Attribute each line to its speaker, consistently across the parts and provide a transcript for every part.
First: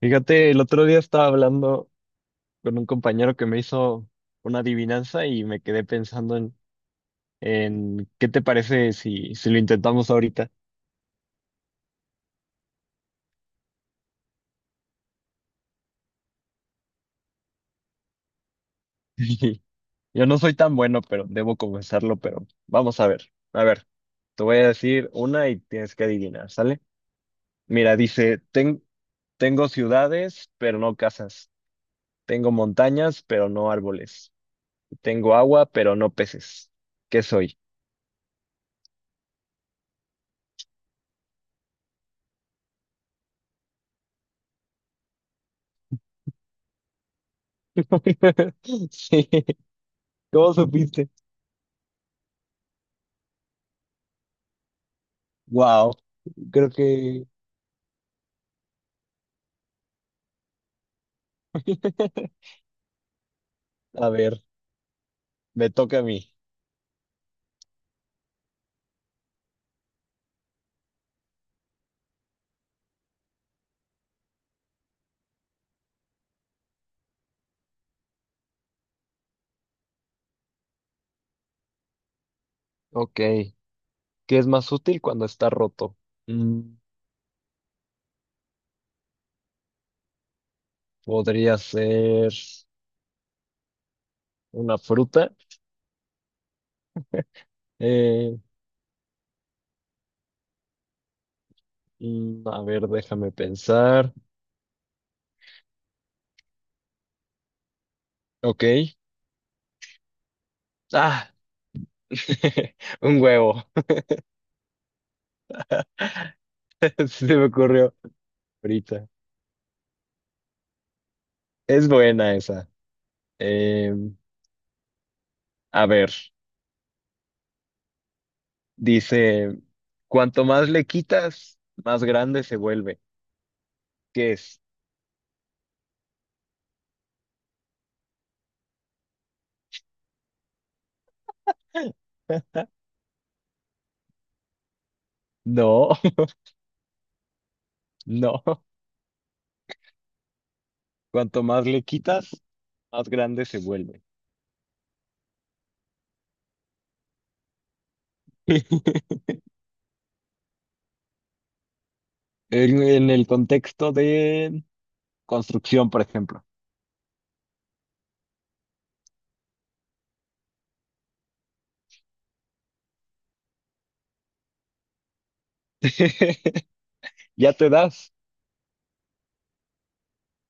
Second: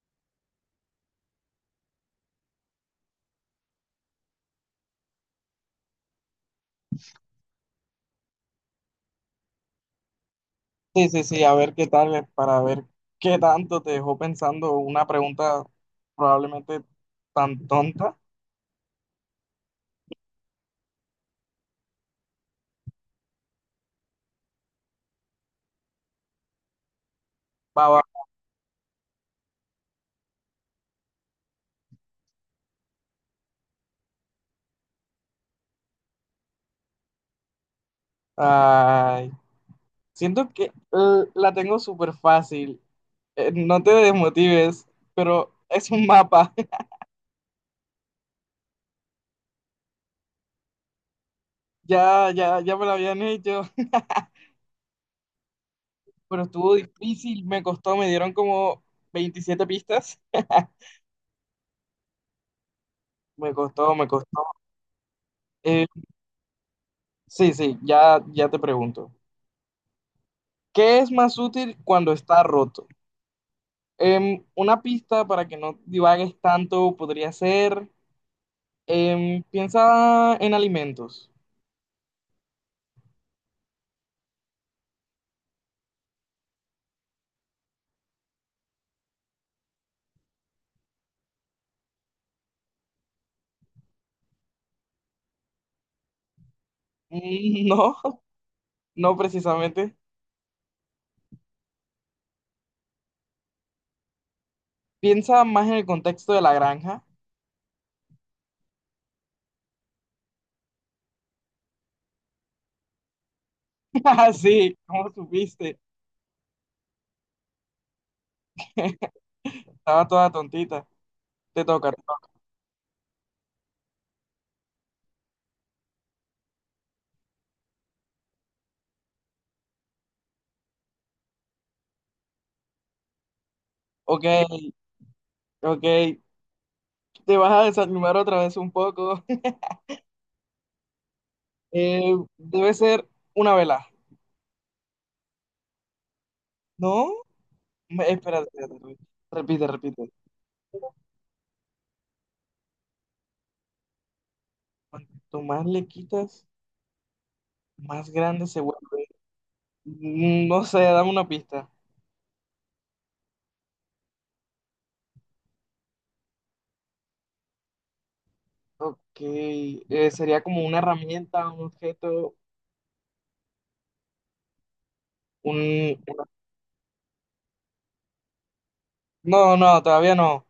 Speaker 1: Fíjate, el otro día estaba hablando con un compañero que me hizo una adivinanza y me quedé pensando en qué te parece si lo intentamos ahorita.
Speaker 2: Sí, sí, sí, a ver qué tal, para ver qué tanto te dejó pensando una pregunta probablemente tan tonta.
Speaker 1: Yo no soy tan bueno, pero debo confesarlo, pero vamos a ver. A ver, te voy a decir una y tienes que adivinar, ¿sale?
Speaker 2: Va,
Speaker 1: Mira,
Speaker 2: va.
Speaker 1: dice, Tengo ciudades, pero no casas. Tengo montañas, pero no árboles. Tengo agua, pero no peces. ¿Qué soy?"
Speaker 2: Ay, siento que la tengo súper fácil. No te desmotives, pero es un mapa.
Speaker 1: Sí, ¿cómo supiste?
Speaker 2: Ya, ya, me lo habían hecho,
Speaker 1: Wow,
Speaker 2: pero
Speaker 1: creo
Speaker 2: estuvo
Speaker 1: que,
Speaker 2: difícil, me costó, me dieron como 27 pistas. Me costó, me
Speaker 1: a ver,
Speaker 2: costó.
Speaker 1: me
Speaker 2: Eh,
Speaker 1: toca a mí.
Speaker 2: sí, sí, ya, te pregunto. ¿Qué es más útil cuando está roto? Una pista para que no divagues tanto podría ser, piensa en alimentos.
Speaker 1: Ok, ¿qué es más útil cuando está roto? Mm, podría ser una fruta.
Speaker 2: Mm, no,
Speaker 1: Eh,
Speaker 2: no precisamente.
Speaker 1: a ver, déjame pensar.
Speaker 2: Piensa más en el contexto de la granja.
Speaker 1: Ok, ah, un huevo,
Speaker 2: Ah, sí, ¿cómo supiste?
Speaker 1: se me ocurrió ahorita.
Speaker 2: Estaba toda tontita. Te
Speaker 1: Es
Speaker 2: toca, te toca.
Speaker 1: buena esa. Em, a ver, dice, cuanto más le quitas, más grande se vuelve.
Speaker 2: Ok,
Speaker 1: ¿Qué es?
Speaker 2: ok. Te vas a desanimar otra vez un poco. Debe ser una vela.
Speaker 1: No,
Speaker 2: ¿No? Espera,
Speaker 1: no.
Speaker 2: espera, espera. Repite, repite.
Speaker 1: Cuanto más le quitas, más grande se vuelve.
Speaker 2: Cuanto más le quitas, más grande se vuelve. Mm, no sé, dame una pista.
Speaker 1: En el contexto de construcción, por ejemplo.
Speaker 2: Ok, sería como una herramienta, un objeto, un... una-
Speaker 1: Ya te das.
Speaker 2: No, no, todavía no.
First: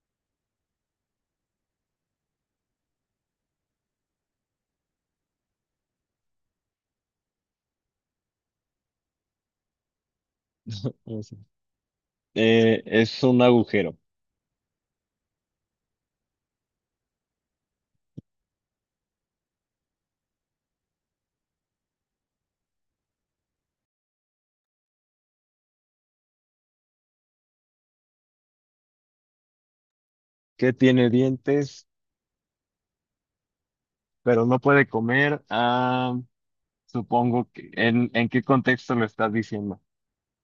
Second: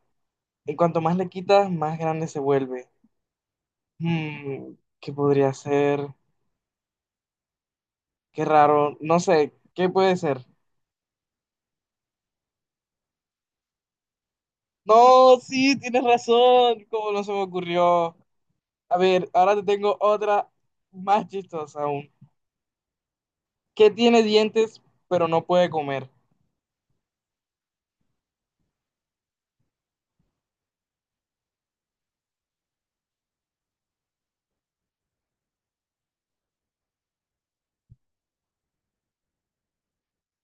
Speaker 2: En cuanto más le quitas, más grande se vuelve. Mm, ¿qué podría ser? Qué raro, no sé, ¿qué puede ser?
Speaker 1: Eso. Es un agujero
Speaker 2: No, sí, tienes razón, ¿cómo no se me ocurrió? A ver, ahora te tengo otra más chistosa aún. ¿Qué tiene dientes pero no puede comer?
Speaker 1: que tiene dientes, pero no puede comer. Ah, supongo que ¿en qué contexto lo estás diciendo?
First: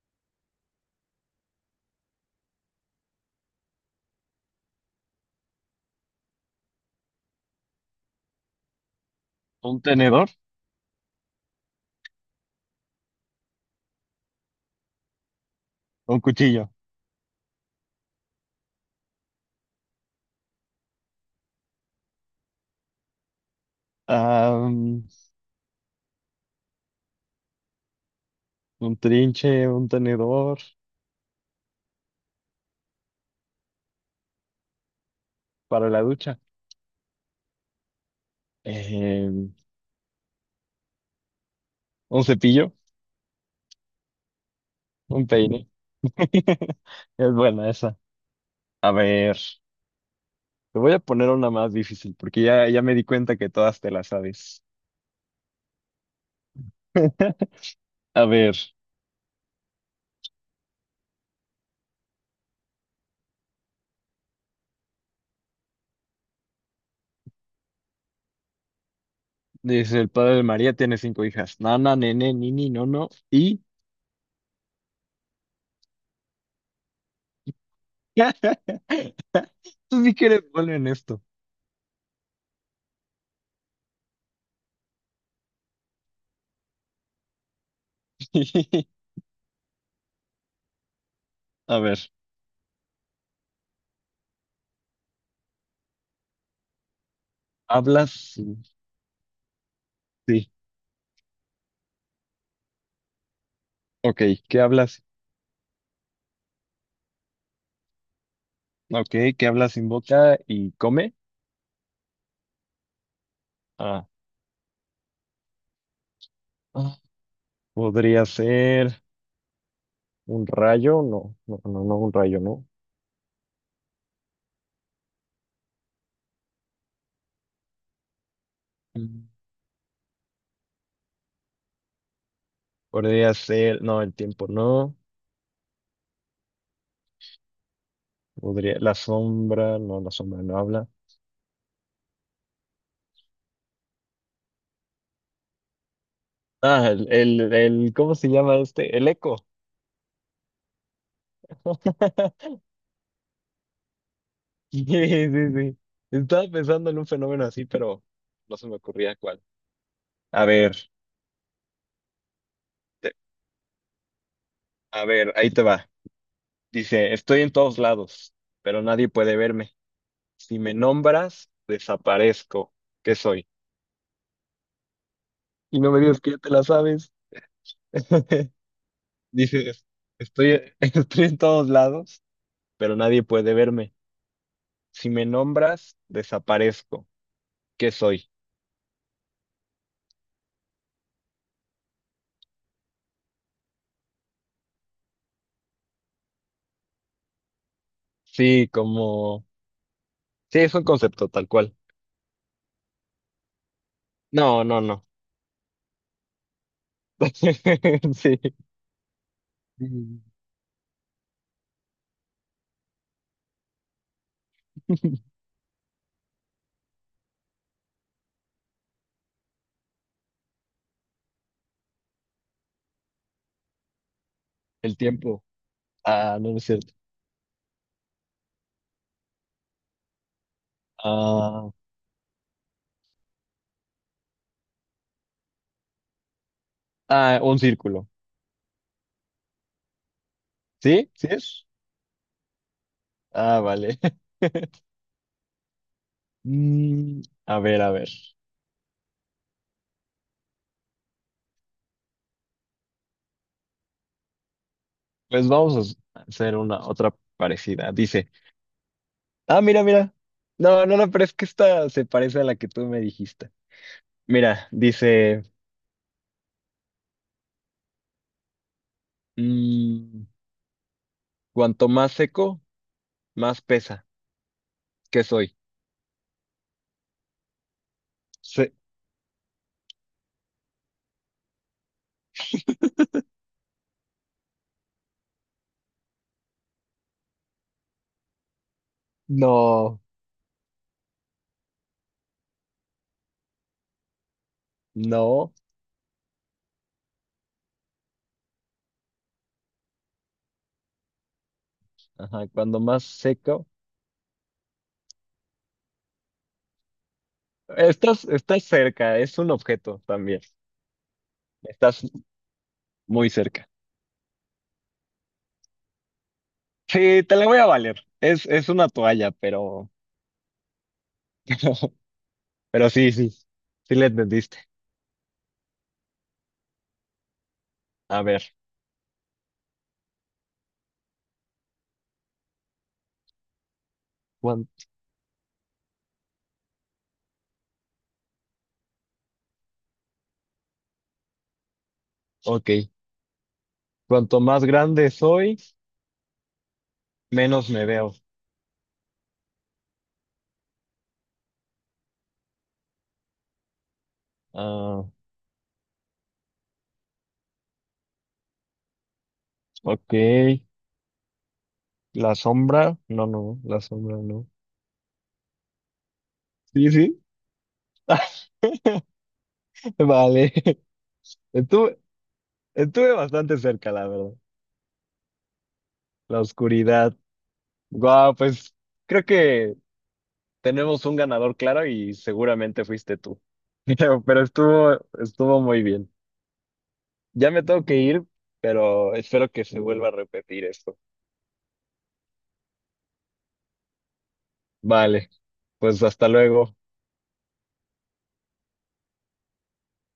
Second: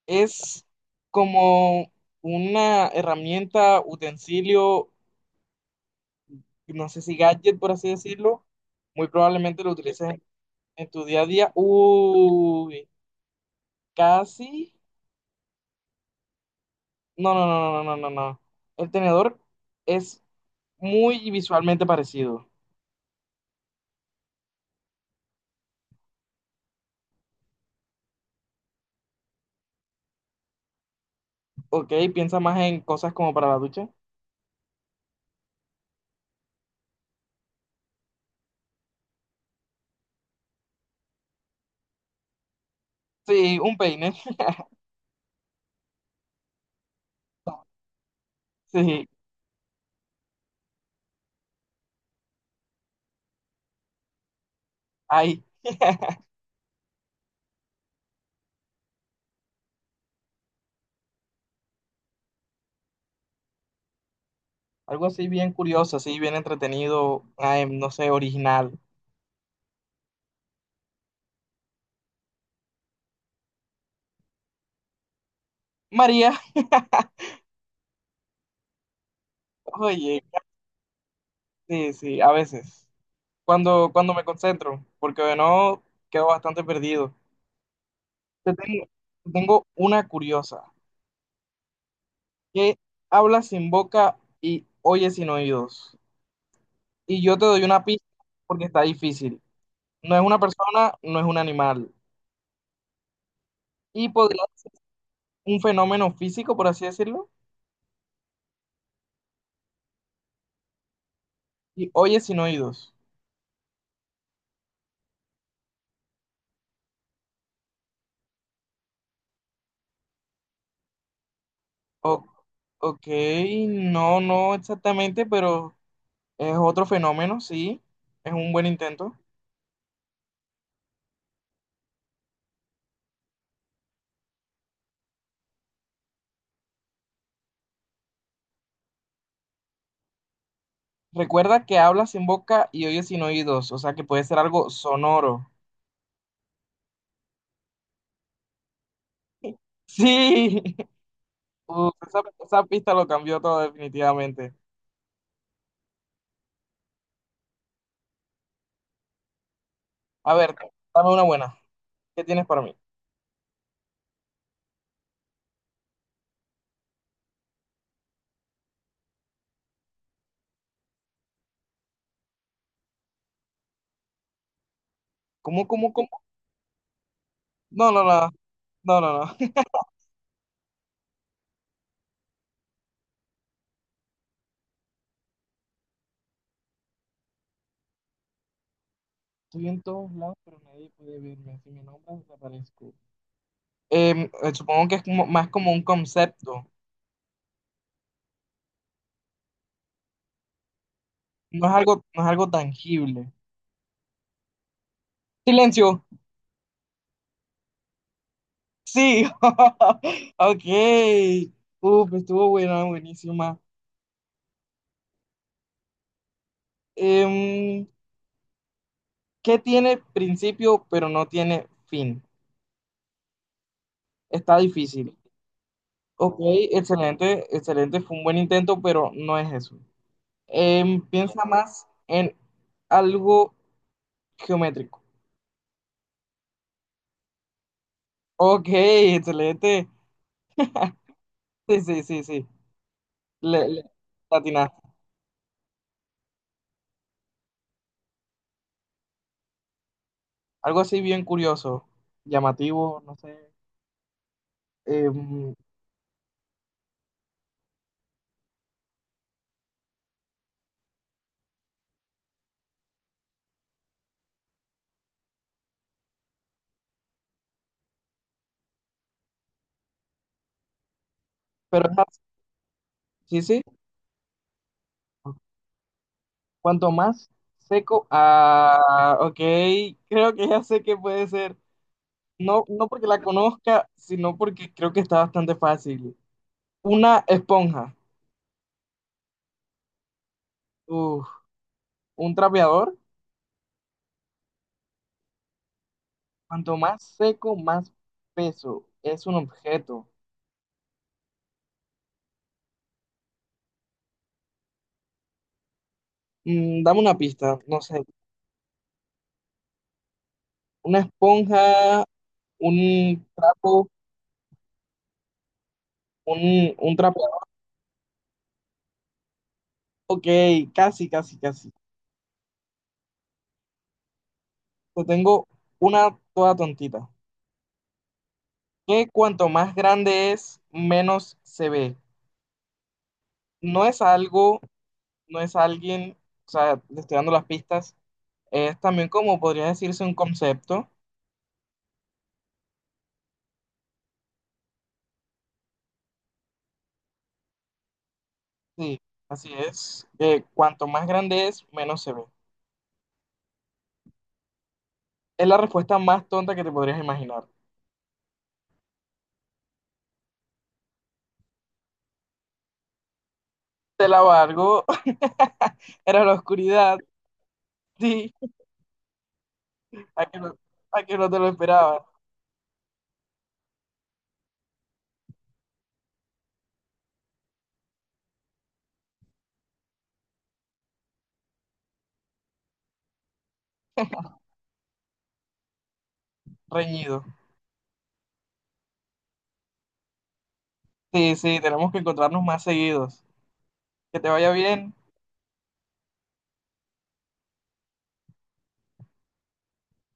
Speaker 2: Es como una herramienta, utensilio, no sé si gadget, por así decirlo. Muy probablemente lo
Speaker 1: ¿Un
Speaker 2: utilices
Speaker 1: tenedor?
Speaker 2: en tu día a día. Uy, casi.
Speaker 1: ¿Un cuchillo?
Speaker 2: No, no, no, no, no, no, no. El tenedor es muy visualmente parecido.
Speaker 1: Ah, mm, un trinche, un tenedor
Speaker 2: Ok, piensa más en cosas como para la ducha.
Speaker 1: para la ducha. Eh, un cepillo,
Speaker 2: Sí, un peine.
Speaker 1: un peine. Es buena esa. A
Speaker 2: Sí,
Speaker 1: ver, te voy a poner una más difícil porque ya me di cuenta que todas te las sabes.
Speaker 2: ahí
Speaker 1: A ver,
Speaker 2: algo así bien curioso, así bien entretenido. Ay, no sé, original.
Speaker 1: dice el padre de María tiene cinco hijas: Nana, nene, nini, nono y...
Speaker 2: María.
Speaker 1: Tú sí
Speaker 2: Oye.
Speaker 1: que eres bueno en esto.
Speaker 2: Sí, sí, a veces. Cuando me concentro, porque de no quedo bastante perdido. Te tengo, te tengo una curiosa,
Speaker 1: A ver,
Speaker 2: que habla sin boca y oye sin oídos. Y yo te doy una pista
Speaker 1: hablas... sin-
Speaker 2: porque está difícil. No es una
Speaker 1: Sí,
Speaker 2: persona, no es un animal. Y
Speaker 1: ok,
Speaker 2: podría
Speaker 1: ¿qué
Speaker 2: ser
Speaker 1: hablas?
Speaker 2: un fenómeno físico, por así decirlo,
Speaker 1: Ok, ¿qué hablas sin boca y come?
Speaker 2: y oye sin oídos.
Speaker 1: Ah, ah, podría ser un rayo, un
Speaker 2: O-
Speaker 1: rayo, no.
Speaker 2: ok, no, no exactamente, pero es otro fenómeno, sí. Es un buen intento.
Speaker 1: Mm. Podría ser, no, el tiempo, no. Podría, la sombra no habla.
Speaker 2: Recuerda que hablas sin boca y oyes sin oídos, o sea que puede ser algo sonoro.
Speaker 1: Ah, ¿cómo se llama este? El eco.
Speaker 2: Sí. Uf, esa pista lo cambió todo definitivamente.
Speaker 1: Sí, sí, sí. Estaba pensando en un fenómeno así, pero no se me ocurría cuál.
Speaker 2: A
Speaker 1: A
Speaker 2: ver,
Speaker 1: ver,
Speaker 2: dame una buena. ¿Qué tienes para mí?
Speaker 1: te- a ver, ahí te va. Dice, estoy en todos lados, pero nadie puede verme. Si me nombras, desaparezco. ¿Qué soy?
Speaker 2: ¿Cómo,
Speaker 1: Y no
Speaker 2: cómo,
Speaker 1: me digas
Speaker 2: cómo?
Speaker 1: que ya te la sabes.
Speaker 2: No, no, no, no, no, no.
Speaker 1: Dices, estoy en todos lados, pero nadie puede verme. Si me nombras, desaparezco. ¿Qué soy?
Speaker 2: Estoy en todos lados, pero nadie puede verme. Si me nombras, desaparezco. Supongo que es más como un concepto.
Speaker 1: Sí, como... Sí, es un concepto tal
Speaker 2: No es
Speaker 1: cual.
Speaker 2: algo, no es algo tangible.
Speaker 1: No, no, no.
Speaker 2: Silencio.
Speaker 1: Sí.
Speaker 2: Sí.
Speaker 1: Mm.
Speaker 2: Ok. Uf, estuvo buena, buenísima. Em, Qué tiene principio pero no tiene fin. Está
Speaker 1: El
Speaker 2: difícil.
Speaker 1: tiempo.
Speaker 2: Ok,
Speaker 1: Ah, no, no es cierto.
Speaker 2: excelente, excelente, fue un buen intento, pero no es eso. Piensa
Speaker 1: Ah,
Speaker 2: más en algo geométrico.
Speaker 1: ah, un círculo.
Speaker 2: Ok, excelente.
Speaker 1: ¿Sí? ¿Sí es?
Speaker 2: Sí, sí, sí, sí.
Speaker 1: Ah,
Speaker 2: Le
Speaker 1: vale.
Speaker 2: atinaste.
Speaker 1: Mm, a ver, a ver.
Speaker 2: Algo así bien curioso, llamativo, no sé.
Speaker 1: Pues
Speaker 2: Em,
Speaker 1: vamos a hacer una otra parecida. Dice, ah, mira, mira. No, no, no, pero es que esta se parece a la que tú me dijiste. Mira, dice, mm,
Speaker 2: pero
Speaker 1: cuanto más
Speaker 2: es
Speaker 1: seco,
Speaker 2: así, sí, sí.
Speaker 1: más pesa. ¿Qué soy?
Speaker 2: Cuanto más seco, ah, ok, creo que ya sé qué puede ser. No, no porque la conozca, sino porque creo que está bastante fácil. Una esponja,
Speaker 1: No,
Speaker 2: uf, un trapeador,
Speaker 1: no.
Speaker 2: cuanto más seco, más peso. Es un objeto.
Speaker 1: Ajá, cuando más seco.
Speaker 2: Mm, dame una pista, no sé.
Speaker 1: Estás cerca, es un objeto también.
Speaker 2: Una esponja,
Speaker 1: Estás
Speaker 2: un
Speaker 1: muy cerca.
Speaker 2: trapo, un
Speaker 1: Sí, te
Speaker 2: trapeador.
Speaker 1: la voy a valer. Es una toalla, pero
Speaker 2: Ok, casi, casi, casi.
Speaker 1: pero sí, sí, sí le entendiste.
Speaker 2: Yo tengo una toda tontita.
Speaker 1: A ver,
Speaker 2: Que cuanto más grande es, menos se ve. No es algo,
Speaker 1: cuan-
Speaker 2: no es alguien, o sea, le estoy dando las pistas. Es también como podría decirse un concepto.
Speaker 1: ok. Cuanto más grande soy, menos me veo.
Speaker 2: Sí, así es. Cuanto más grande es, menos se ve.
Speaker 1: Ah,
Speaker 2: Es la respuesta más tonta que te podrías imaginar.
Speaker 1: ok. La sombra, no, no, la
Speaker 2: Te
Speaker 1: sombra
Speaker 2: la
Speaker 1: no.
Speaker 2: valgo. Era la
Speaker 1: Sí,
Speaker 2: oscuridad.
Speaker 1: sí.
Speaker 2: Sí, a que no,
Speaker 1: Vale.
Speaker 2: a que no te lo
Speaker 1: Estuve,
Speaker 2: esperaba.
Speaker 1: estuve bastante cerca, la verdad. La oscuridad. Guau, pues creo que tenemos un ganador claro y seguramente fuiste tú. Pero estuvo muy bien.
Speaker 2: Reñido.
Speaker 1: Ya me tengo que ir, pero espero que se vuelva a repetir esto.
Speaker 2: Sí, sí, tenemos que encontrarnos más seguidos. Que te vaya bien.
Speaker 1: Vale, pues hasta luego.